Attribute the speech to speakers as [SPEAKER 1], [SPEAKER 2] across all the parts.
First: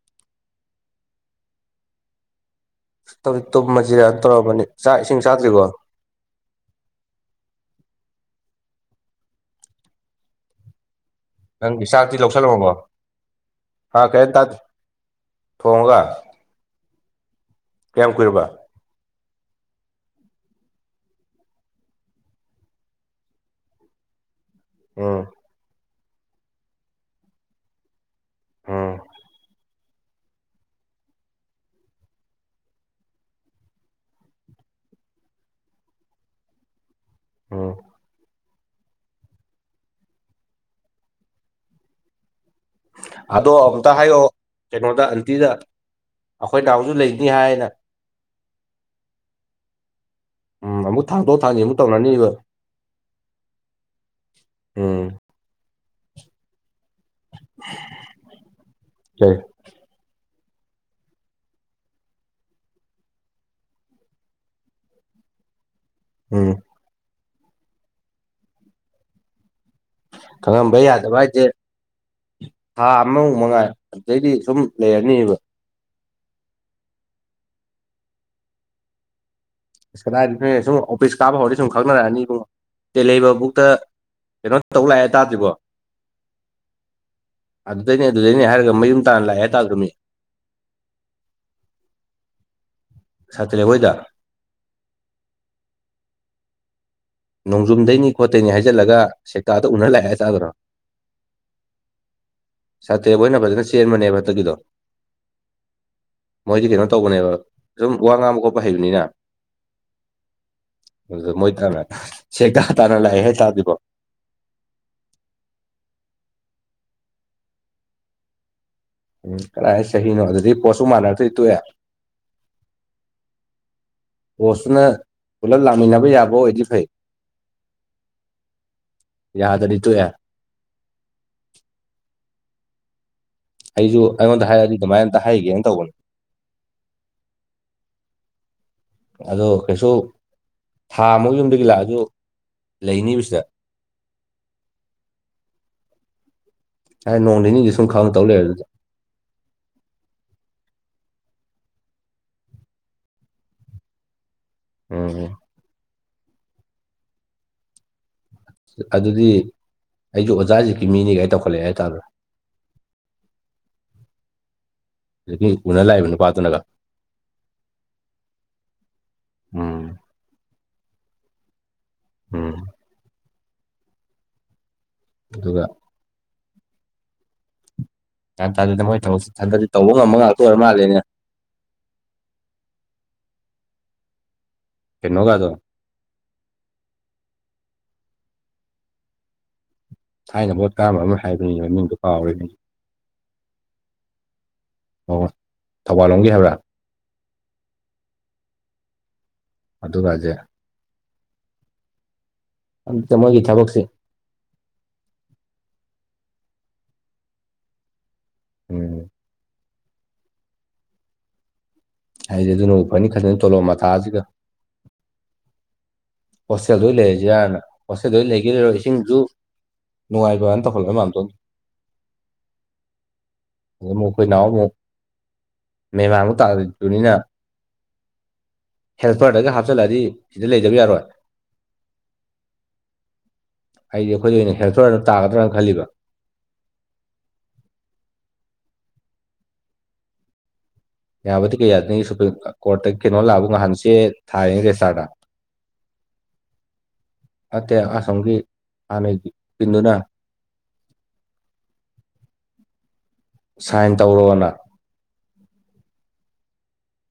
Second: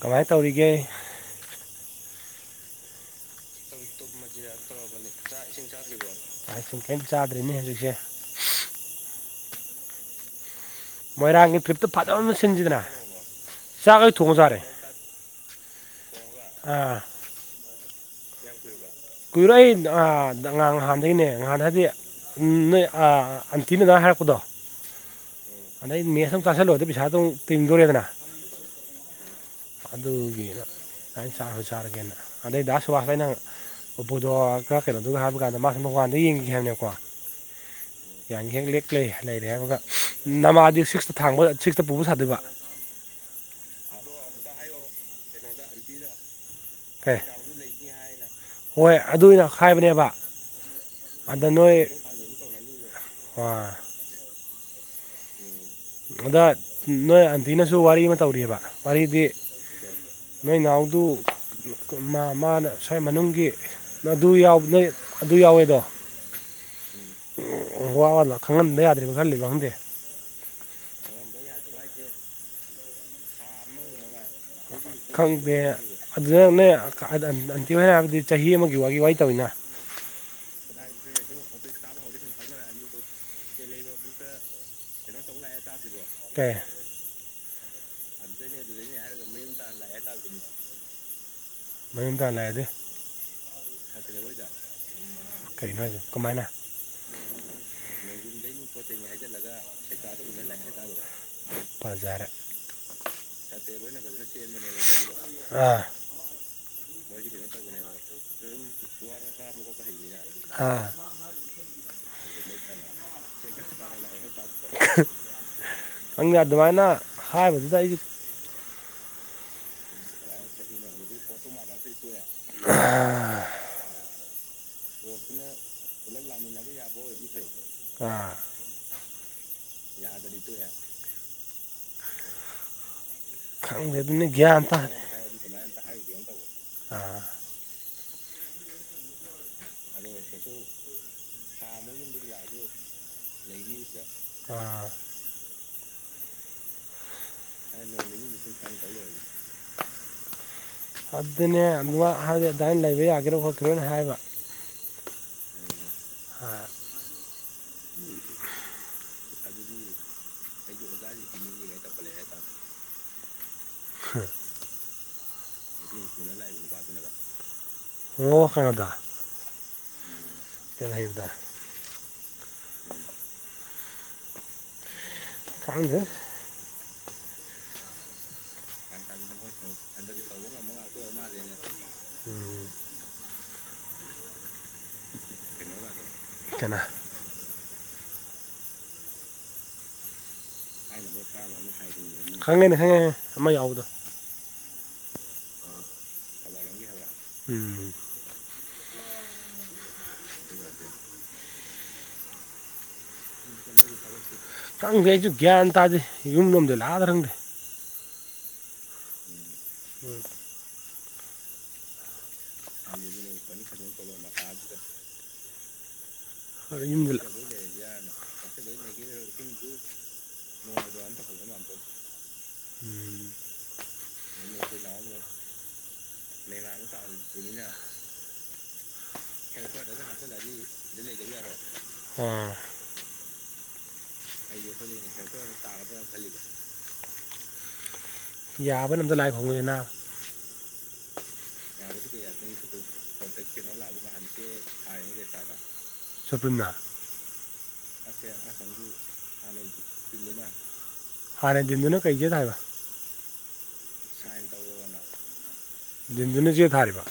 [SPEAKER 1] ꯀꯃꯥꯏꯅ ꯇꯧꯔꯤꯒꯦ
[SPEAKER 2] ꯇꯧꯔꯤ ꯇꯨꯝꯕꯁꯤꯗ ꯇꯧꯔꯔꯕꯅꯤ ꯆꯥꯛ ꯏꯁꯤꯡ ꯆꯥꯗ꯭ꯔꯤꯀꯣ
[SPEAKER 1] ꯁ ꯀꯩꯝꯇ ꯆꯥꯗ꯭ꯔꯤꯅꯦ ꯍꯧꯖꯤꯛꯁꯦ ꯃꯣꯏꯔꯥꯡꯒꯤ
[SPEAKER 2] ꯅꯪ
[SPEAKER 1] ꯐꯤꯞꯇ
[SPEAKER 2] ꯁꯥꯇꯤ
[SPEAKER 1] ꯐꯖꯕ ꯑꯃ
[SPEAKER 2] ꯂꯧꯁꯜꯂꯃꯕꯣ
[SPEAKER 1] ꯁꯤꯟꯁꯤꯗꯅ
[SPEAKER 2] ꯍꯥ
[SPEAKER 1] ꯆꯥꯛ ꯑꯩ
[SPEAKER 2] ꯀꯔꯤ
[SPEAKER 1] ꯊꯣꯡ
[SPEAKER 2] ꯇꯗ
[SPEAKER 1] ꯆꯥꯔꯦ
[SPEAKER 2] ꯊꯣꯡꯂꯥ
[SPEAKER 1] ꯑꯥ
[SPEAKER 2] ꯀꯦꯝ ꯀ
[SPEAKER 1] ꯀꯨꯏꯔꯛ ꯑꯩ ꯉꯥꯡ ꯅꯍꯥꯟꯗꯒꯤꯅꯦ ꯉꯍꯥꯟ ꯍꯥꯏꯗꯤ ꯎꯝ ꯅꯣꯏ ꯑꯟꯇꯤꯅ ꯅ ꯍꯥꯏꯔꯛꯄꯗꯣ
[SPEAKER 2] ꯎ
[SPEAKER 1] ꯑꯗꯩ ꯃꯦꯠꯁ ꯑꯃꯝ ꯆꯥꯁꯤꯜꯂꯣꯑꯣ ꯑꯗꯨ ꯄꯩꯁꯥꯗꯝ ꯇꯤꯡꯗꯣꯔꯦꯗꯅ
[SPEAKER 2] ꯎꯝ
[SPEAKER 1] ꯑꯗꯨꯒꯤꯅ ꯅꯥꯏꯩꯅ ꯆꯥꯔꯁꯨ ꯆꯥꯔꯒꯦꯅ ꯑꯗꯩ ꯗꯥꯁꯨ ꯋꯥꯈꯦ ꯅꯪ ꯑꯣꯞꯄꯣꯗꯣ ꯀꯩꯅꯣꯗꯨꯒ ꯍꯥꯏꯕ ꯀꯥꯟꯗ ꯃꯥꯁ ꯃꯄꯥꯟꯗ ꯌꯦꯡꯈꯤꯈꯤꯕ ꯍꯥꯏꯕꯅꯦꯀꯣ
[SPEAKER 2] ꯑꯣ
[SPEAKER 1] ꯌꯥꯡ ꯍꯦꯡ ꯂꯦꯛꯂ ꯂꯩꯔꯦ ꯍꯥꯏꯕꯒ ꯅꯃꯥꯗꯤ ꯁꯤꯛꯁꯇ ꯊꯥꯡꯕ ꯁꯤꯛꯁꯇ ꯄꯨꯕ ꯁꯥꯗꯣꯏꯕ
[SPEAKER 2] ꯑꯗꯣ ꯑꯨꯇ ꯍꯥꯏꯌꯛꯑꯣ ꯀꯩꯅꯣꯗ ꯑꯟꯇꯤꯗ ꯑꯩꯈꯣꯏ ꯅꯅꯥꯎꯁꯨ
[SPEAKER 1] ꯑꯦ
[SPEAKER 2] ꯂꯩꯅꯤ ꯍꯥꯏꯅ
[SPEAKER 1] ꯍꯣꯏ ꯑꯗꯨꯅ ꯍꯥꯏꯥꯏꯕꯅꯦꯕ
[SPEAKER 2] ꯎꯝ ꯑꯃꯨꯛ ꯊꯥꯡꯗꯣꯛ ꯊꯥꯡꯒꯦ ꯑꯃꯨꯛ ꯇꯧꯅꯅꯤꯕ
[SPEAKER 1] ꯑꯥ
[SPEAKER 2] ꯎꯝ
[SPEAKER 1] ꯑꯗ ꯅꯣꯏ ꯑꯟꯇꯤꯅꯁꯨ ꯋꯥꯔꯤ ꯑꯃ ꯇꯧꯔꯤꯑꯕ ꯋꯥꯔꯤꯗꯤ
[SPEAKER 2] ꯀꯩ
[SPEAKER 1] ꯅꯣꯏ ꯏ ꯅꯅꯥꯎꯗꯨ ꯃꯥ ꯃꯥꯅ ꯁ꯭ꯋꯥꯏ ꯃꯅꯨꯡꯒꯤ ꯑꯗꯨ ꯅꯣꯏ ꯑꯗꯨ ꯌꯥꯎꯋꯦꯗꯣ
[SPEAKER 2] ꯎꯝ
[SPEAKER 1] ꯎ ꯋꯥ ꯑꯅ ꯈꯪꯍꯟꯕ ꯌꯥꯗ꯭ꯔꯔꯤꯕꯅ ꯈꯜꯂꯤꯕꯣ ꯈꯪꯗꯦ
[SPEAKER 2] ꯈꯪꯉꯕ ꯌꯥꯗꯕ ꯍꯥꯏꯁꯦ ꯊꯥ ꯑꯃꯃꯨꯛ ꯃꯉꯥꯏ ꯑꯗꯨꯗꯩꯗꯤ ꯁꯨꯝ ꯂꯩꯔꯅꯤꯕ
[SPEAKER 1] ꯈꯪꯗꯦ ꯑꯗꯨꯗꯅꯦ ꯑꯟꯇꯤ ꯍ ꯍꯥꯏꯔꯕꯗꯤ ꯆꯍꯤ ꯑꯃꯒꯤ ꯋꯥꯒꯤ ꯋꯥ ꯇꯧꯋꯤꯅ
[SPEAKER 2] ꯑ ꯀꯗꯥꯏꯗꯒꯤ ꯐ ꯁꯨꯝ ꯑꯣꯐꯤꯁ ꯀꯥꯕ ꯍꯧꯔꯗꯤ ꯁꯨꯝ ꯈꯪꯅꯔꯛꯑꯅꯤ ꯏꯕꯨꯡꯣ ꯑ ꯂꯩꯕ ꯕꯨꯛꯇ ꯀꯩꯅꯣ ꯇꯧ ꯂꯥꯛꯑꯦ ꯍꯥꯏꯇꯥꯥꯔꯗꯤꯔꯤꯕꯣ
[SPEAKER 1] ꯄꯦ
[SPEAKER 2] ꯑꯗꯨꯗꯩꯅꯦ ꯑꯗꯨꯗꯩꯅꯦ ꯍꯥꯏꯔꯒ ꯃꯌꯨꯝ ꯇꯥꯅ ꯂꯥꯛꯑꯦ ꯍꯥꯏꯇꯥꯗ꯭ꯔꯅꯤ
[SPEAKER 1] ꯃꯅꯤꯝꯀꯅꯑꯗ
[SPEAKER 2] ꯁꯥꯇꯤꯂꯩ ꯍꯣꯏꯗ
[SPEAKER 1] ꯀꯔꯤꯅꯣ ꯍꯥꯏꯗ ꯀꯃꯥꯏꯅ
[SPEAKER 2] ꯅꯣꯡꯖꯨꯝꯗꯩꯅꯤ ꯈꯣꯠꯇꯩꯅꯤ ꯍꯥꯏꯖꯤꯜꯂꯒ ꯁꯦꯛꯇꯥꯗ ꯎꯅꯔ ꯂꯥꯛꯑꯦ ꯆꯥꯗꯅꯣ
[SPEAKER 1] ꯖꯔ
[SPEAKER 2] ꯁꯥꯇ꯭ꯔꯦꯕꯣꯏꯅ ꯐꯖꯅ ꯆꯦꯟꯕꯅꯦ ꯐꯠꯇꯒꯤꯗꯣ
[SPEAKER 1] ꯑꯥ
[SPEAKER 2] ꯃꯣꯏꯗꯤ ꯀꯩꯅꯣ ꯇꯧꯕꯅꯦꯕ ꯁꯨꯝ ꯋꯥ ꯉꯥꯡꯕ ꯈꯣꯠꯄ ꯍꯩꯕꯅꯤꯅ
[SPEAKER 1] ꯀꯔ ꯑꯃꯨ ꯍꯥꯏꯦ
[SPEAKER 2] ꯑꯗꯨ ꯃꯣꯏ ꯇꯅ ꯁꯦꯀꯥ ꯇꯥꯅ ꯂꯥꯛꯑꯦ ꯍ ꯇꯥꯗꯕꯣ
[SPEAKER 1] ꯅꯪꯅ ꯑꯗꯨꯃꯥꯏꯅ ꯍꯥꯏꯕꯗꯨꯗ ꯑꯩꯁ
[SPEAKER 2] ꯎꯝ ꯀꯗꯥꯥꯏ ꯆꯍꯤꯅꯣ ꯑꯗꯨꯗꯤꯩ ꯄꯣꯠꯁꯨ ꯃꯥꯟꯅꯔꯛꯇꯣꯏ ꯇꯣꯛꯑꯦ
[SPEAKER 1] ꯑ
[SPEAKER 2] ꯄꯣꯁꯇꯨꯅ ꯄꯨꯂꯞ ꯂꯥꯛꯃꯤꯟꯅꯕ ꯌꯥꯕ ꯑꯣꯏꯗꯤ ꯐꯩ
[SPEAKER 1] ꯑꯥ
[SPEAKER 2] ꯌꯥꯗꯔꯤꯠꯇꯨ ꯌꯥ
[SPEAKER 1] ꯔꯤ ꯇꯦ ꯈꯪꯗꯦ
[SPEAKER 2] ꯑꯩꯁꯨ
[SPEAKER 1] ꯑꯗꯨꯅ
[SPEAKER 2] ꯑꯩꯉꯣꯟꯗ ꯍꯥꯏ
[SPEAKER 1] ꯒ꯭ꯌꯥꯟ ꯇꯥꯗꯦ
[SPEAKER 2] ꯑꯗꯨꯗꯤꯃꯥꯏ ꯇ ꯍꯥꯏꯩꯒꯦꯅ ꯇꯧꯕꯅꯤ
[SPEAKER 1] ꯑꯥ
[SPEAKER 2] ꯑꯗꯣ ꯀꯩꯁꯨ
[SPEAKER 1] ꯑꯗ ꯀꯩꯁꯨ
[SPEAKER 2] ꯊꯥ ꯑꯃꯨꯛ ꯌꯨꯝꯗꯒꯤ
[SPEAKER 1] ꯊꯥ ꯑꯃ
[SPEAKER 2] ꯂꯥꯛꯑꯁꯨ
[SPEAKER 1] ꯌꯨꯝꯗꯤ ꯂꯥꯛꯑꯁꯨ
[SPEAKER 2] ꯂꯩꯅꯤꯕ ꯁꯤꯗ
[SPEAKER 1] ꯂꯩꯕꯤꯁꯤꯗ ꯑ
[SPEAKER 2] ꯍꯥꯏ ꯅꯣꯡ ꯅꯤꯅꯤꯗꯤ
[SPEAKER 1] ꯑꯦ
[SPEAKER 2] ꯁꯨꯝ
[SPEAKER 1] ꯂ
[SPEAKER 2] ꯈꯪ ꯇꯧ ꯂꯩꯔꯦ ꯑꯗꯨꯗ
[SPEAKER 1] ꯆ ꯍꯥꯏ ꯑꯗꯨꯅꯦ ꯑꯗꯨ ꯍꯥꯏꯗꯤ ꯑꯗꯨꯃꯥꯏꯅ ꯂꯩꯕ ꯌꯥꯒꯦꯔꯥ ꯈꯣꯠꯀꯦꯔꯦꯅ ꯍꯥꯏꯕ
[SPEAKER 2] ꯎꯝꯝ
[SPEAKER 1] ꯑ
[SPEAKER 2] ꯑꯗꯨꯗꯤ ꯑꯩꯁꯨ ꯑꯣꯖꯥꯖꯤꯛꯀꯤ ꯃꯤꯅꯤꯒꯥꯏ ꯇꯧꯈꯠꯂꯛꯑꯦ ꯍꯥꯏꯇꯥꯔꯦ ꯍꯧꯖꯤꯛꯀꯤ ꯎꯅ ꯂꯥꯛꯏꯕ
[SPEAKER 1] ꯄꯨꯅ ꯂꯥꯛꯕ
[SPEAKER 2] ꯅꯨꯄꯥꯗꯨꯅꯒ
[SPEAKER 1] ꯅꯨꯄꯥꯗꯨꯅꯒ ꯍꯣꯡꯉꯣꯀꯗ
[SPEAKER 2] ꯎꯝ
[SPEAKER 1] ꯄꯔꯗꯗ
[SPEAKER 2] ꯎꯝ ꯑꯗꯨꯒ
[SPEAKER 1] ꯀꯪꯦ
[SPEAKER 2] ꯒ꯭ꯌꯥꯟꯥꯗꯅ ꯃꯣꯏ ꯊꯕꯛꯁꯤ ꯊꯟꯗꯠꯗꯤ ꯇꯧꯕ ꯉꯝꯕ ꯉꯥꯛꯇ ꯑꯣꯏꯔ ꯃꯥꯜꯂꯦꯅꯦ
[SPEAKER 1] ꯎꯝ
[SPEAKER 2] ꯀꯩꯅꯣꯒꯗꯣ
[SPEAKER 1] ꯏ ꯀꯅꯥ
[SPEAKER 2] ꯊꯥꯏꯅ ꯚꯣꯠ ꯀꯥꯝꯕ ꯑꯃ ꯍꯥꯏꯕꯅꯤꯅꯦ ꯃꯃꯤꯡꯗꯣ ꯀꯥꯎꯔꯦꯅꯦ
[SPEAKER 1] ꯈꯪꯉꯦꯅꯦ ꯈꯪꯉꯦ ꯑꯃ ꯌꯥꯎꯕꯗꯣ
[SPEAKER 2] ꯑꯣꯣꯏ ꯊꯧꯕꯥꯜ ꯂꯣꯝꯒꯤ ꯍꯥꯏꯕ꯭ꯔꯥ
[SPEAKER 1] ꯎꯝ
[SPEAKER 2] ꯑꯗꯨꯒꯁꯦ ꯑꯛꯇ ꯃꯣꯏꯒꯤ ꯊꯕꯛꯁꯦ
[SPEAKER 1] ꯈꯪꯗꯦ ꯑꯩꯁꯨ ꯒ꯭ꯌꯥꯟ ꯇꯥꯗꯦ ꯌꯨꯝ ꯂꯣꯝꯗ ꯂꯥꯗ ꯈꯪꯗꯦ
[SPEAKER 2] ꯎꯝ
[SPEAKER 1] ꯎꯝ
[SPEAKER 2] ꯍꯥꯏꯁꯦ ꯑꯗꯨꯅ ꯎ ꯐꯅꯤ ꯈꯖꯅ ꯇꯣꯂꯣꯑꯣ ꯃꯊꯥꯁꯤꯒ
[SPEAKER 1] ꯈꯪꯗꯦ
[SPEAKER 2] ꯍꯣꯁꯇꯦꯜꯗ
[SPEAKER 1] ꯌꯨꯝꯗ ꯂꯥꯛ
[SPEAKER 2] ꯂꯩꯔꯁꯤꯥꯅ ꯍꯣꯁꯇꯦꯜꯗ ꯂꯩꯈꯤꯗꯔꯣ ꯏꯁꯤꯡꯁꯨ ꯅꯨꯡꯉꯥꯏꯕꯅ ꯇꯧꯍꯜꯂꯦ ꯃꯌꯥꯝꯗꯣꯝ
[SPEAKER 1] ꯎꯝ
[SPEAKER 2] ꯑꯗꯨ ꯑꯃꯨ ꯑꯩꯈꯣꯏ ꯅꯍꯎ ꯑꯃꯨꯛ ꯃꯦ ꯃꯃꯨꯛ ꯇꯥꯛꯇꯅꯤꯅ ꯍꯦꯜꯄꯔꯗꯒ ꯍꯥꯞꯆꯤꯜꯂꯗꯤ ꯁꯤꯗ ꯂꯩꯗꯕ ꯌꯥꯔꯣꯏ
[SPEAKER 1] ꯑ
[SPEAKER 2] ꯍꯥꯏꯗꯤ ꯑꯩꯈꯣꯏꯗ ꯑꯣꯏꯅ ꯍꯦꯜꯞꯇꯔꯅ ꯇꯥꯒꯗ꯭ꯔꯥꯅ ꯈꯜꯂꯤꯕ
[SPEAKER 1] ꯌꯥꯕꯅ ꯑꯝꯗ ꯂꯥꯏꯛ ꯍꯣꯡꯉꯅꯤꯅ
[SPEAKER 2] ꯌꯥꯕꯗꯤ ꯀꯌꯥꯗꯒꯤ ꯁꯨꯄ꯭ꯔꯤꯝ ꯀꯣꯔꯠꯇꯒꯤ ꯀꯩꯅꯣ
[SPEAKER 1] ꯌꯥ
[SPEAKER 2] ꯂꯥꯛꯑꯕ ꯅꯍꯥꯟ ꯆꯦ
[SPEAKER 1] ꯀꯇꯅꯟꯇꯦ
[SPEAKER 2] ꯊꯥꯏꯅꯤ ꯔꯦꯁꯇꯥꯔꯗ
[SPEAKER 1] ꯍꯥꯏꯥ ꯀꯦꯇꯗ ꯁꯄꯟꯅ
[SPEAKER 2] ꯑ
[SPEAKER 1] ꯍꯥꯟꯅꯗꯨꯅ ꯀꯩꯦ ꯊꯒ
[SPEAKER 2] ꯁꯥꯏꯟ ꯇꯧ
[SPEAKER 1] ꯟꯗꯨꯅ ꯆꯦ ꯊꯥꯔꯤꯕ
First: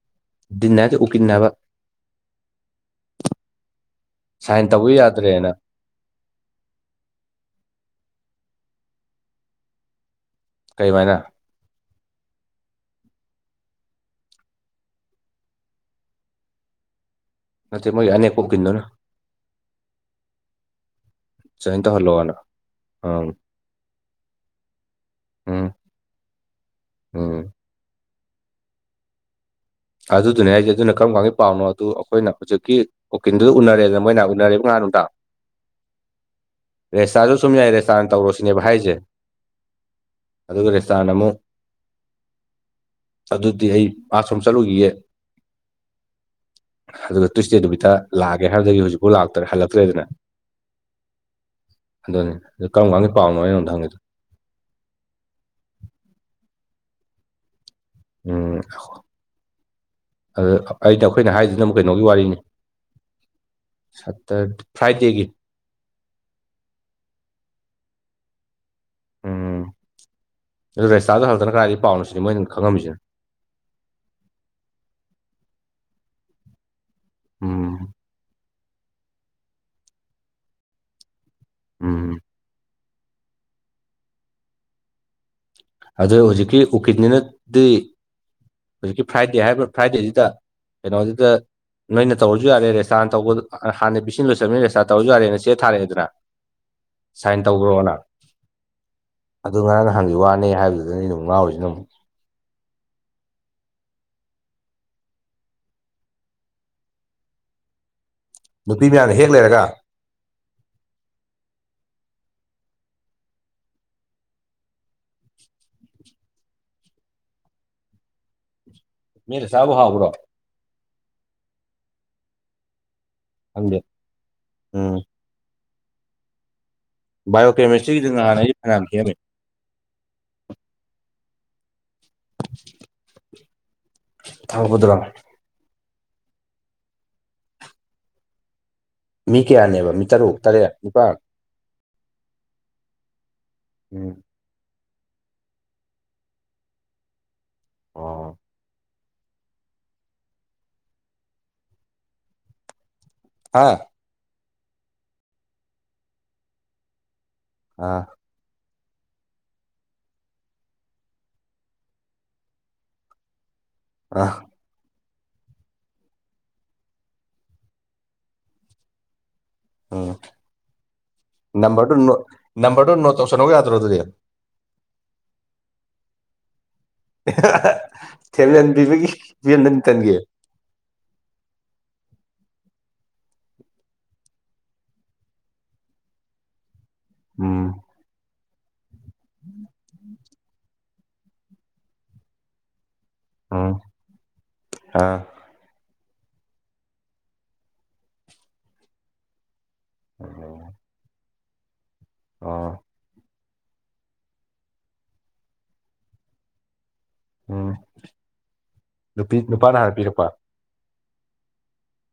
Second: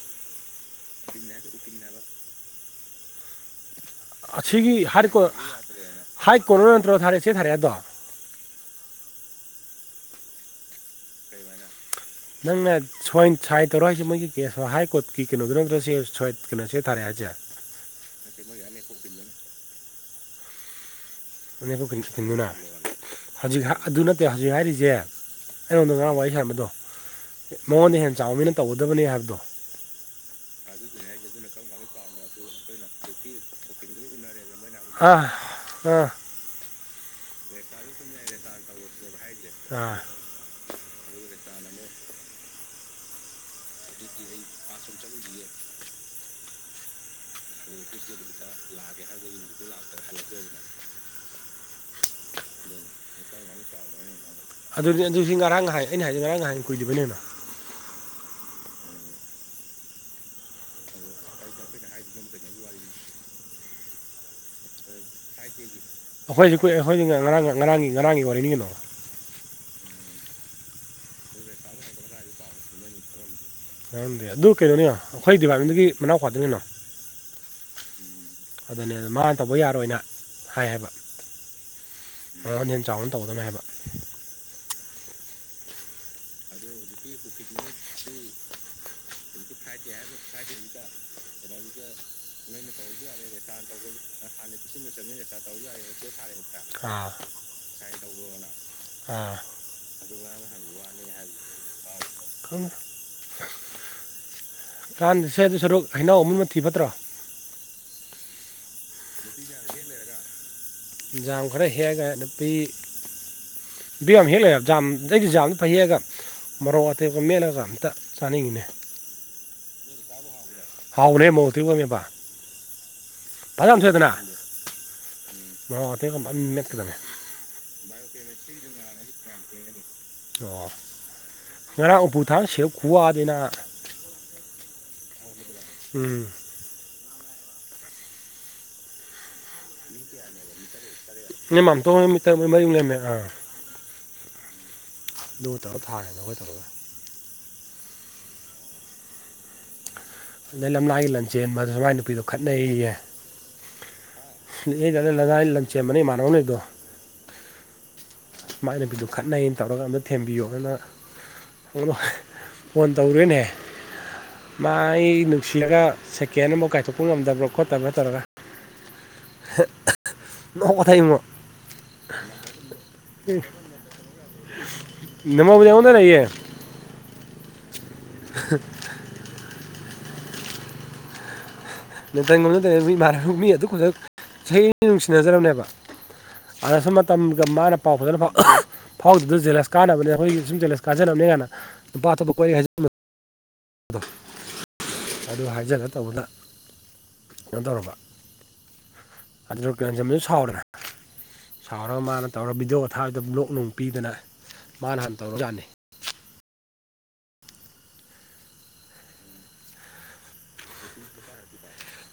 [SPEAKER 2] ꯟꯅ ꯎ ꯀꯟꯅꯕ ꯁꯥꯏꯟ
[SPEAKER 1] ꯑꯁꯤꯒꯤ
[SPEAKER 2] ꯇꯧꯕ
[SPEAKER 1] ꯍꯥꯏ ꯀꯣ
[SPEAKER 2] ꯌꯥꯗ꯭ꯔꯦꯅ
[SPEAKER 1] ꯍꯥꯏ ꯀꯣꯅ ꯅꯠꯇ꯭ꯔꯣ ꯊꯥꯔꯛꯑꯦ ꯆꯦ ꯊꯥꯔꯛꯦ ꯑꯗꯣ
[SPEAKER 2] ꯀꯩꯃꯥꯏꯅ
[SPEAKER 1] ꯅꯪꯅ ꯁ ꯁꯥꯏ ꯇꯧꯔ ꯍꯥꯏꯁꯦ ꯃꯣꯏꯒꯤ ꯀꯦꯁ ꯍꯥꯏ ꯀꯣꯔꯠꯀꯤ ꯀꯩꯅꯣꯗꯨꯣ ꯅ ꯀꯩꯅꯣ ꯁꯦ ꯊꯥꯔꯛꯦ ꯍꯥꯏꯁꯦ
[SPEAKER 2] ꯅꯠꯇꯦ ꯃꯣꯏ ꯌꯥ ꯑꯅꯤ ꯑꯩ ꯀꯣ ꯀꯤꯟꯗꯨꯅ
[SPEAKER 1] ꯃ
[SPEAKER 2] ꯁꯥꯏꯟ
[SPEAKER 1] ꯀꯔꯤ
[SPEAKER 2] ꯇꯧꯍꯜꯂꯣꯅ
[SPEAKER 1] ꯆꯟꯗꯨꯅ
[SPEAKER 2] ꯑꯪ
[SPEAKER 1] ꯍꯧꯖꯤꯛ ꯑꯗꯨ ꯅꯠꯇꯦ ꯍꯧꯖꯤꯛ ꯍꯥꯏꯔꯤꯁꯦ
[SPEAKER 2] ꯎꯝ
[SPEAKER 1] ꯑꯩꯉꯣꯟꯗ ꯉꯔꯥꯡ ꯋꯥꯔꯤ ꯍꯦꯟꯕꯗꯣ
[SPEAKER 2] ꯎꯝ
[SPEAKER 1] ꯃꯉꯣꯟꯗ ꯍꯦꯟꯅ ꯆꯥꯎꯕꯅꯤꯅ ꯇꯧꯒꯗꯕꯅꯤ ꯍꯥꯏꯕꯗꯣ
[SPEAKER 2] ꯑꯗꯨꯗꯨꯅꯦ ꯍꯥꯏꯁꯦ ꯑꯗꯨꯅ ꯀꯔꯝ ꯀꯥꯟꯒꯤ ꯄꯥꯎꯅꯣ ꯑꯗꯨ ꯑꯩꯈꯣꯏꯅ ꯍꯧꯖꯤꯛꯀꯤ ꯑꯣꯀꯤꯡꯗꯨ ꯎꯅꯔꯦꯗꯅ ꯃꯣꯏꯅ ꯎꯅꯔꯦ ꯉꯥꯅꯨꯗ
[SPEAKER 1] ꯑꯥ ꯑꯥ
[SPEAKER 2] ꯔꯦꯁꯁꯇꯥꯔꯁꯨ ꯁꯨꯝ ꯌꯥꯏ ꯔꯦꯁꯇꯥꯔꯅ ꯇꯧꯔꯣꯁꯤꯅꯦꯕ ꯍꯥꯏꯁꯦ
[SPEAKER 1] ꯑꯥ
[SPEAKER 2] ꯑꯗꯨꯒ ꯔꯦꯁꯇꯥꯅ ꯑꯃꯨꯛ ꯑꯗꯨꯗꯤ ꯑꯩ ꯆꯠꯨꯒꯤ
[SPEAKER 1] [unintelligible]
[SPEAKER 2] ꯑꯗꯨꯒ ꯇꯨꯏꯁꯗꯦ ꯅꯨꯃꯤꯠꯇ ꯂꯥꯛꯑꯒꯦ ꯍꯥꯏꯕꯗꯒꯤ ꯍꯧꯖꯤꯛꯐꯥꯎ ꯂꯥꯛꯇ꯭ꯔꯦ ꯍꯜꯂꯛꯇ꯭ꯔꯦꯗꯅ ꯑꯗꯨꯅꯤ ꯀꯔꯝ ꯀꯥꯟꯒꯤ ꯄꯥꯎꯅꯣꯩꯅꯣꯣꯟꯇꯪꯦꯗꯣ
[SPEAKER 1] ꯑꯗꯨ ꯑꯗꯨꯗꯤ ꯉꯔꯥꯡ ꯉꯥꯏꯍꯥꯏ ꯑꯩꯅ ꯍꯥꯏꯗꯤ ꯉꯔꯥꯡ ꯉꯥꯏꯍꯥꯏ ꯀꯨꯏꯕꯅꯦꯅ
[SPEAKER 2] ꯎꯝ ꯑꯗꯨꯗ ꯑꯩꯅ ꯑꯩꯈꯣꯏꯅ ꯍꯥꯏꯖꯤꯅ ꯑꯃꯨꯛ ꯀꯩꯅꯣꯒꯤ ꯋꯥꯔꯤꯅꯤ ꯁꯠꯇꯔ ꯐ꯭ꯔꯥꯏꯗꯦꯒꯤ
[SPEAKER 1] ꯐ꯭ꯔꯥꯏꯗꯦꯒꯤ ꯑꯩꯈꯣꯏꯁꯤ ꯀꯨꯏꯔꯦ ꯑꯩꯈꯣꯏꯗꯤ ꯉꯔꯥꯡ ꯉꯔꯥꯡꯒꯤ ꯉꯔꯥꯡꯒꯤ ꯋꯥꯔꯤꯅꯤ ꯀꯩꯅꯣ
[SPEAKER 2] ꯎꯝ ꯑꯗꯨ ꯔꯦꯁꯇꯥꯔꯗꯣ ꯍꯜꯂꯛꯇꯅ ꯀꯗꯥꯏꯗꯒꯤ ꯄꯥꯎꯅꯣ ꯁꯤꯅꯤ ꯃꯣꯏꯅ ꯈꯪꯉꯝꯃꯤꯁꯤꯅ
[SPEAKER 1] ꯈꯪꯗꯦ ꯑꯗꯨ ꯀꯩꯅꯣꯅꯤ ꯑꯩꯈꯣꯏ ꯗꯤꯄꯥꯔꯠꯃꯦꯟꯗꯒꯤ ꯃꯅꯥꯎꯄꯥ ꯗꯨ ꯀꯩꯅꯣ
[SPEAKER 2] ꯎꯝ
[SPEAKER 1] ꯑꯗꯨꯅꯦ ꯑꯗ ꯃꯥꯅ ꯇꯧꯕ ꯌꯥꯔꯣꯏꯅ ꯍꯥꯏ ꯍꯥꯏꯕ
[SPEAKER 2] ꯎꯝ
[SPEAKER 1] ꯃꯉꯣꯟ ꯍꯦꯟ ꯆꯥꯎꯕꯅ__ ꯇꯧꯒꯗꯕꯅꯦ ꯍꯥꯏꯕ
[SPEAKER 2] ꯑꯗꯨ ꯍꯧꯖꯤꯛꯀꯤ ꯎꯀꯤꯟꯗꯨꯅꯗꯤ ꯍꯧꯖꯤꯛꯀꯤ ꯐ꯭ꯔꯥꯏꯗꯦ ꯍꯥꯏꯔꯤꯕ ꯐ꯭ꯔꯥꯏꯗꯦꯁꯤꯗ ꯀꯩꯅꯣꯖꯤꯗ ꯅꯣꯏꯅ ꯇꯧꯔꯁꯨ ꯌꯥꯔꯦ ꯔꯦꯁꯇꯥꯔꯅ ꯇꯧꯕ ꯍꯥꯟꯅ ꯄꯤꯁꯤꯟꯕ ꯆꯪꯉꯦ ꯔꯦꯁꯇꯥꯔꯅ ꯇꯧꯔꯁꯨ ꯌꯥꯔꯦꯅ ꯆꯦ ꯊꯔꯛꯑꯦꯗꯅ
[SPEAKER 1] ꯑꯥ
[SPEAKER 2] ꯇꯧꯒ꯭ꯔꯣꯅ
[SPEAKER 1] ꯑꯥ
[SPEAKER 2] ꯑꯗꯨꯒ ꯅꯍꯥꯟꯒꯤ ꯋꯥꯅꯦ ꯍꯥꯏꯕꯗꯨꯗꯅꯤ ꯑꯩꯅ ꯑꯃꯨꯛ ꯉꯥꯎꯔꯤꯁꯤꯅ ꯑꯃꯨꯛ
[SPEAKER 1] ꯈꯪ [unintelligible] ꯀꯥꯟꯗꯦꯁꯦ ꯑꯗꯨ ꯁꯔꯨꯛ ꯍꯩꯅꯧ ꯑꯃꯨꯟꯕ ꯊꯤ ꯐꯠꯇ꯭ꯔꯣ
[SPEAKER 2] ꯅꯨꯄꯤ ꯃꯌꯥꯝꯅ ꯍꯦꯛ ꯂꯩꯔꯒ
[SPEAKER 1] ꯖꯝ ꯈꯔ ꯍꯦꯛꯑꯒ ꯅꯨꯄꯤ ꯕꯦꯛ ꯌꯥꯝ ꯍꯦꯛ ꯂꯩꯑꯦꯕ ꯖꯥꯝ ꯑꯩꯗꯤ ꯖꯥꯝꯗ ꯐꯩꯌꯦ ꯍꯑꯒ ꯃꯔꯣꯛ ꯑꯇꯦꯛꯄ ꯃꯦꯜꯂꯒ ꯑꯝꯇ ꯆꯥꯅꯤꯡꯉꯤꯅꯦ
[SPEAKER 2] ꯃꯦꯠꯂ ꯆꯥꯕꯨ ꯍꯥꯥꯎꯕ꯭ꯔꯣ
[SPEAKER 1] ꯍꯥꯎꯕꯅꯦꯍꯦ ꯃꯣꯔꯣꯛ ꯑꯇꯦꯛꯄꯒ ꯃꯦꯠꯄ ꯐ
[SPEAKER 2] ꯈꯪꯗꯦ
[SPEAKER 1] ꯆꯥꯝ ꯊꯣꯛꯑꯦꯗꯅ ꯎꯝ ꯃꯣꯔꯣꯛ ꯑꯇꯦꯛꯄꯒ ꯐꯟ ꯃꯦꯠꯀꯗꯕꯅꯦ
[SPEAKER 2] ꯕꯥꯏꯑꯣꯀꯦꯃꯤꯁꯇ꯭ꯔꯤꯒꯤꯗꯨ ꯅꯍꯥꯟ ꯑꯩꯖꯨ ꯐꯅꯌꯥꯝ ꯍꯦꯛ ꯑꯝꯃꯦ
[SPEAKER 1] ꯑꯣ ꯉꯔꯥꯡ ꯎꯄꯨ ꯊꯥꯡ ꯁꯦꯞ ꯈꯨꯋꯥꯑ ꯗꯤꯅꯥ
[SPEAKER 2] ꯊꯥꯡꯕꯗꯨꯔꯣ
[SPEAKER 1] ꯎꯝ
[SPEAKER 2] ꯃꯤ ꯀꯌꯥꯅꯦꯕ ꯃꯤ ꯇꯔꯨꯛ ꯇꯔꯦꯠ ꯅꯤꯄꯥꯟ
[SPEAKER 1] [unintelligible]
[SPEAKER 2] ꯎꯝ
[SPEAKER 1] ꯅꯣꯏ ꯇꯔꯨꯛ ꯑꯝ ꯊꯥꯔꯦꯗꯅ ꯑꯈꯣꯏ ꯇꯔꯨꯛ ꯑꯃ
[SPEAKER 2] ꯑꯣ ꯑꯣ
[SPEAKER 1] ꯑꯗꯩ ꯂꯥꯝꯂꯏꯒꯤ ꯂꯟꯆꯦꯟꯕ ꯗꯨꯁꯨ ꯃꯥꯏ ꯅꯨꯄꯤꯗꯣ ꯈꯠꯅꯩꯌꯦ ꯌꯦ
[SPEAKER 2] ꯑꯥ
[SPEAKER 1] [unintelligible] ꯂꯟꯆꯦꯟꯕꯅ ꯏꯃꯥꯟꯕ ꯑꯃ ꯂꯩꯕꯗꯣ
[SPEAKER 2] ꯑꯥ
[SPEAKER 1] ꯃꯥꯏ ꯅꯨꯄꯤꯗꯨ ꯈꯠꯅꯩꯩꯌꯦꯅ ꯇꯧꯔꯒ ꯑꯃꯨꯛ ꯊꯦꯝꯕꯤꯌꯣꯅ [unintelligible] ꯐꯣꯟ ꯇꯧꯔꯦꯅꯦ
[SPEAKER 2] ꯑ
[SPEAKER 1] ꯃꯥ ꯑꯩ ꯅꯨꯡꯁꯤꯅꯔꯒ ꯁꯦꯀꯦꯟ ꯑꯝꯕꯧ ꯀꯥꯏꯊꯣꯛꯄ ꯉꯝꯗꯕ꯭ꯔꯥ ꯈꯣꯠꯇꯕ꯭ꯔꯥ ꯇꯧꯔꯒ [unintelligible]
[SPEAKER 2] ꯎꯝ
[SPEAKER 1] ꯅꯣꯛꯀꯊꯩꯉꯣ
[SPEAKER 2] ꯅꯝꯕꯔꯗꯨ ꯅꯣꯠ ꯅꯝꯕꯔꯗꯨ ꯅꯣꯠ ꯇꯧꯁꯟꯍꯧ ꯌꯥꯗ꯭ꯔꯣ ꯑꯗꯨꯗꯤ
[SPEAKER 1] ꯅꯝꯕꯔꯕꯨꯗꯤ ꯑꯩꯉꯣꯟꯗ ꯂꯩꯌꯦ
[SPEAKER 2] [unintelligible] ꯊꯦꯝꯖꯟ ꯄꯤꯕꯒꯤ ꯊꯦꯝꯗꯟ ꯀꯟꯒꯦ
[SPEAKER 1] [unintelligible] ꯃꯤ ꯑꯗꯨꯛ ꯐꯖꯅ ꯆꯍꯤ ꯑꯅꯤ ꯅꯨꯡꯁꯤꯅꯖꯔꯕꯅꯦꯕ ꯑꯗ ꯁꯨꯝ ꯃꯇꯝꯒ
[SPEAKER 2] ꯎꯝ
[SPEAKER 1] ꯃꯥꯅ ꯄꯥꯎ ꯐꯖꯥꯅ ꯐꯥꯎ [unintelligible] ꯐꯥꯎꯗ꯭ꯔꯤꯗꯣ ꯖꯦꯂꯁ ꯀꯥꯟꯅꯕꯅꯦ ꯑꯩꯈꯣꯏꯒꯤ ꯁꯨꯝ ꯖꯦꯂꯁ ꯀꯥꯖꯅꯕꯅꯦ ꯀꯥꯏꯅ ꯅꯨꯨꯄꯥ ꯑꯇꯣꯞꯄ ꯀꯣꯏꯔꯦꯒ ꯍꯥꯏꯖꯤꯟꯕꯗꯣ
[SPEAKER 2] ꯑꯣ
[SPEAKER 1] ꯑꯗꯣ ꯑꯗꯨ ꯍꯥꯏꯖꯂ ꯇꯧꯕꯅ ꯀꯩꯅꯣ ꯇꯧꯔꯕ ꯑꯗꯨꯗ ꯀꯩꯅꯣ ꯂꯟꯆꯦꯟꯕꯁꯨ ꯁꯥꯎꯔꯦꯅ ꯁꯥꯎꯔꯒ ꯃꯥꯅ ꯇꯧꯔ
[SPEAKER 2] ꯑꯣ
[SPEAKER 1] ꯚꯤꯗꯤꯑꯣ ꯊꯥꯗ ꯕ꯭ꯂꯣꯛ ꯅꯨꯡ ꯄꯤꯗꯅ ꯃꯥꯅ ꯍꯥꯟ ꯇꯧꯔꯕꯖꯛꯅꯤ꯫
[SPEAKER 2] ꯎꯝ ꯅꯨꯄꯤ ꯅꯨꯄꯥꯅ ꯍꯥꯟꯅ ꯄꯤꯔꯛꯄ꯫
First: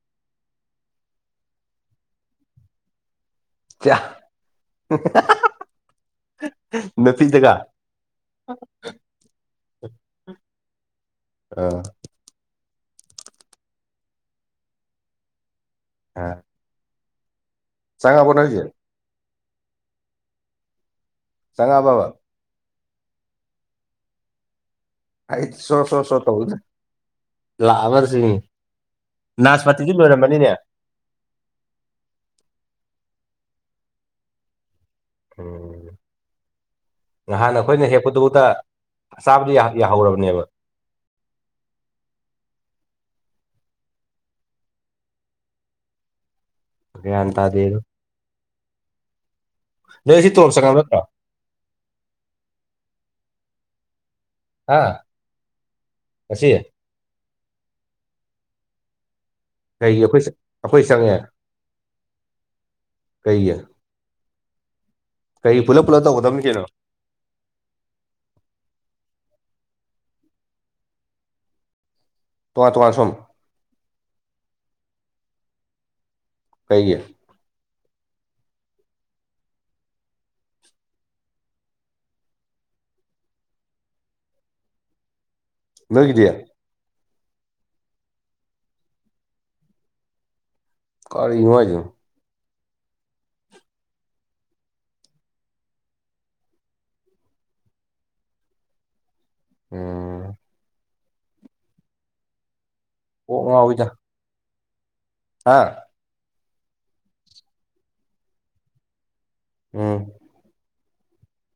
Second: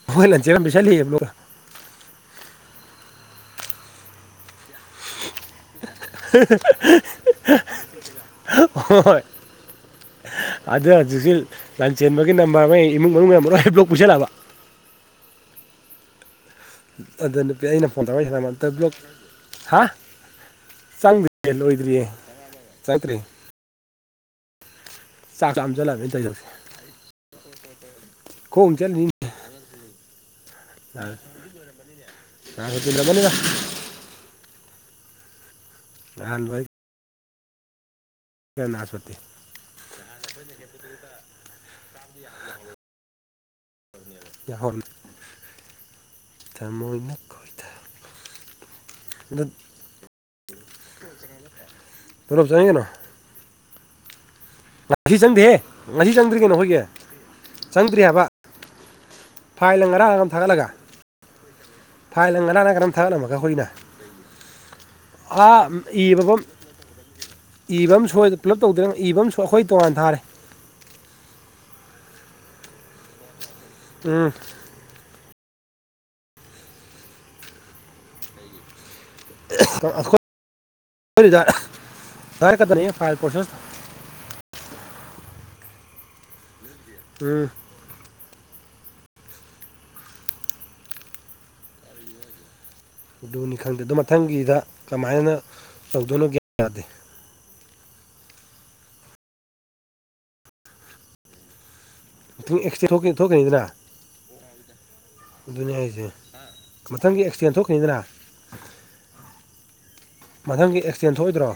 [SPEAKER 1] [unintelligible]
[SPEAKER 2] [unintelligible]
[SPEAKER 1] [unintelligible]
[SPEAKER 2] ꯅꯨꯄꯤꯗꯒ
[SPEAKER 1] [unintelligible] ꯆꯦꯟꯕꯒꯤ ꯅꯝꯕꯔꯉ ꯏꯃꯨꯡ ꯃꯅꯨꯡ ꯂꯣꯏ ꯍ ꯕ꯭ꯂꯣꯛ ꯄꯨꯁꯤꯜꯂꯑꯕ
[SPEAKER 2] ꯑ
[SPEAKER 1] ꯑꯗ ꯅꯨꯄꯤ ꯑꯩꯅ ꯐꯣꯟ ꯇꯧꯔ ꯋꯥꯔꯤ
[SPEAKER 2] ꯅꯣꯏꯒꯤ
[SPEAKER 1] ꯁꯟꯅꯔ ꯕ꯭ꯂꯣꯛ ꯍꯥ ꯆꯪꯗꯦ꯫ ꯍ ꯂꯣꯏꯗ꯭ꯔꯤꯌꯦ
[SPEAKER 2] ꯆꯪꯉꯛꯑꯕꯕ
[SPEAKER 1] ꯆꯪꯗ꯭ꯔꯤ꯫
[SPEAKER 2] ꯑꯩ
[SPEAKER 1] ꯆꯥꯛ
[SPEAKER 2] ꯁꯣ ꯁꯣ
[SPEAKER 1] ꯆꯥꯝꯖꯜꯂꯛꯑꯕꯅꯤ
[SPEAKER 2] ꯁꯣ
[SPEAKER 1] ꯇꯧꯔꯤꯁꯦ
[SPEAKER 2] ꯇꯧꯕꯗꯨꯗ ꯂꯥꯛꯑꯕꯁꯤꯅꯤ꯫
[SPEAKER 1] ꯈꯣꯡ ꯆꯠꯂꯤꯅꯤ
[SPEAKER 2] ꯅꯥꯖ ꯄꯥꯇꯤꯗꯤ ꯂꯣꯏꯔꯝꯃꯅꯤꯅꯦ꯫
[SPEAKER 1] [unintelligible]
[SPEAKER 2] ꯎꯝ
[SPEAKER 1] [unintelligible]
[SPEAKER 2] ꯅꯍꯥꯟ ꯑꯩꯈꯣꯏꯅ ꯍꯦꯛꯄꯗꯨꯗ
[SPEAKER 1] ꯑꯩ ꯅꯥꯁꯄꯇꯤ
[SPEAKER 2] ꯆꯥꯕꯗꯤ ꯌꯥꯗꯤ ꯌꯥꯍꯧꯔꯕꯅꯦꯕ꯫
[SPEAKER 1] [inaudible] [inaudible] ꯌꯥꯍꯜ ꯊꯥꯃꯣꯢ
[SPEAKER 2] ꯒ꯭ꯌꯥꯟ ꯇꯥꯗꯦ
[SPEAKER 1] ꯃꯈꯣꯟꯗ
[SPEAKER 2] ꯑꯗꯣ
[SPEAKER 1] [inaudible]
[SPEAKER 2] ꯅꯣꯏꯁꯤ ꯇꯣꯂꯣꯞ ꯆꯪꯉꯛꯑꯕ ꯅꯠꯇ꯭ꯔꯣ
[SPEAKER 1] ꯇꯣꯂꯣꯞ ꯆꯪꯉꯛꯑꯦ ꯀꯩꯅꯣ
[SPEAKER 2] ꯑ
[SPEAKER 1] ꯉꯁꯤ ꯆꯪꯗꯦꯍꯦ ꯉꯁꯤ ꯆꯪꯗ꯭ꯔꯤ ꯀꯩꯅꯣ ꯑꯩꯈꯣꯏꯒꯤ ꯆꯪꯗ꯭ꯔꯤ ꯍꯥꯏꯕ ꯐꯥꯏꯜꯅ
[SPEAKER 2] ꯀꯩꯒꯤ ꯑꯩꯈꯣꯏ
[SPEAKER 1] ꯉꯔꯥꯡꯅ
[SPEAKER 2] ꯆ-
[SPEAKER 1] ꯊꯥꯒꯠꯂꯒ
[SPEAKER 2] ꯑꯩꯈꯣꯏ ꯆꯪꯉꯦ
[SPEAKER 1] ꯐꯥꯏꯜꯅ ꯉꯔꯥꯡꯂ ꯀꯩꯅꯣꯝ ꯊꯥꯒꯠꯂꯝꯃꯒ
[SPEAKER 2] ꯀꯩꯒꯤ
[SPEAKER 1] ꯑꯩꯈꯣꯏꯒꯤꯅ
[SPEAKER 2] ꯀꯩ
[SPEAKER 1] ꯑ
[SPEAKER 2] ꯄꯨꯂꯞ ꯄꯨꯂꯞ
[SPEAKER 1] ꯏꯕꯕꯝ
[SPEAKER 2] ꯇꯧꯒꯗꯕꯅꯤ ꯀꯩꯅꯣ
[SPEAKER 1] ꯏꯕ ꯑꯃ ꯁꯣꯏ ꯄꯨꯂꯞ ꯇꯧꯗꯅ ꯏꯕ ꯑꯃ ꯑꯩꯈꯣꯏ ꯇꯣꯉꯥꯟ ꯊꯥꯔꯦ꯫
[SPEAKER 2] ꯇꯣꯉꯥꯟ ꯇꯣꯉꯥꯟ ꯁꯨꯝ
[SPEAKER 1] ꯎꯝ
[SPEAKER 2] ꯀꯩꯒꯤ꯫
[SPEAKER 1] [unintelligible]
[SPEAKER 2] ꯅꯣꯏꯒꯤꯗꯤ
[SPEAKER 1] ꯎꯝ
[SPEAKER 2] ꯀꯔꯤꯅꯣ ꯍꯥꯏꯁꯤꯕꯣ
[SPEAKER 1] ꯑꯗꯨꯅꯤ ꯈꯪꯗꯦ ꯑꯗꯨꯣ ꯃꯊꯪꯒꯤꯗ ꯀꯃꯥꯏꯅ ꯇꯧꯗꯣꯏꯅꯣꯒ꯭ꯌꯥ ꯇꯥꯗꯦ꯫
[SPEAKER 2] ꯎꯝ
[SPEAKER 1] ꯈꯤꯇꯪ ꯑꯦꯛꯁꯗꯦꯟ
[SPEAKER 2] ꯀꯣꯛ
[SPEAKER 1] ꯊꯣꯛꯀꯅꯤꯗꯅ
[SPEAKER 2] ꯉꯥꯎꯋꯤꯗ ꯍꯥ
[SPEAKER 1] ꯑꯗꯨꯅꯤ ꯍꯥꯏꯁꯦ꯫ ꯃꯊꯪꯒꯤ ꯑꯦꯛꯁꯗꯦꯟ ꯊꯣꯛꯈꯅꯤꯗꯅ
[SPEAKER 2] ꯎꯝ
[SPEAKER 1] ꯃꯊꯪꯒꯤ ꯑꯦꯛꯁꯇꯦꯟ ꯊꯣꯛꯏꯗ꯭ꯔꯣ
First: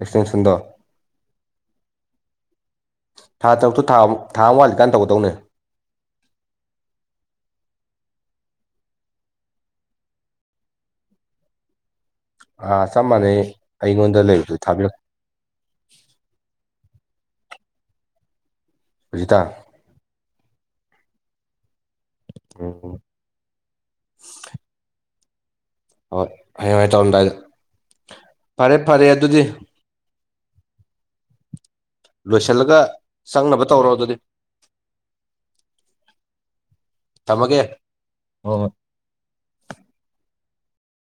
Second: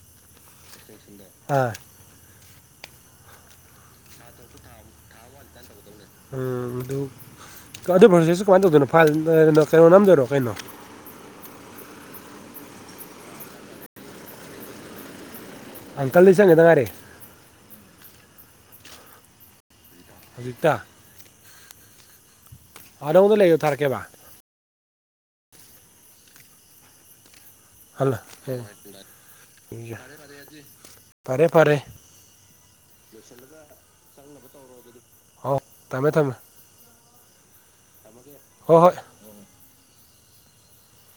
[SPEAKER 2] ꯑꯦꯛꯁꯇꯦꯟꯁꯟꯗꯣ
[SPEAKER 1] ꯑ
[SPEAKER 2] ꯊꯥ ꯇꯔꯨꯛꯇꯨ ꯊꯥ ꯊꯥ ꯑꯃ ꯋꯥꯠꯂꯤꯀꯥꯟ ꯇꯧꯒꯗꯧꯅꯦ꯫
[SPEAKER 1] ꯎꯝ ꯑꯗꯨ ꯑꯗꯨ ꯄ꯭ꯔꯣꯁꯤꯁꯨ ꯀꯃꯥꯏꯅ ꯇꯧꯗꯣꯏꯅꯣ ꯀꯩꯅꯣ ꯅꯝꯗꯣꯏꯔꯣ ꯀꯩꯅꯣ
[SPEAKER 2] ꯑꯥ ꯆꯞ ꯃꯥꯟꯅꯩ ꯑꯩꯉꯣꯟꯗ ꯂꯩꯕꯗꯨ ꯊꯥꯕꯤꯔꯛ
[SPEAKER 1] ꯑꯪꯀꯜꯗ ꯆꯪꯒꯗ ꯉꯥꯏꯔꯦ꯫
[SPEAKER 2] ꯍꯧꯖꯤꯇꯥ
[SPEAKER 1] ꯍꯥꯑꯣꯖꯤꯛꯇ
[SPEAKER 2] ꯑꯣ
[SPEAKER 1] ꯑ ꯅꯧꯗ ꯂꯩꯌꯣ ꯊꯥꯔꯛꯀꯦꯕ
[SPEAKER 2] ꯍꯣꯏ ꯍꯌꯦꯡꯉꯥꯏ ꯇꯧꯔꯝꯗꯥꯏꯗ
[SPEAKER 1] ꯍꯜꯂ
[SPEAKER 2] ꯐꯔꯦ ꯐꯔꯦ ꯑꯗꯨꯗꯤ
[SPEAKER 1] ꯐꯔꯦ ꯐꯔꯦ
[SPEAKER 2] ꯂꯣꯏꯁꯤꯜꯂꯒ ꯆꯪꯅꯕ ꯇꯧꯔꯣ ꯑꯗꯨꯗꯤ
[SPEAKER 1] ꯍꯥꯎ ꯊꯃꯦ ꯊꯃꯦ
[SPEAKER 2] ꯊꯃꯒꯦ
[SPEAKER 1] ꯍꯣꯏ ꯍꯣꯏ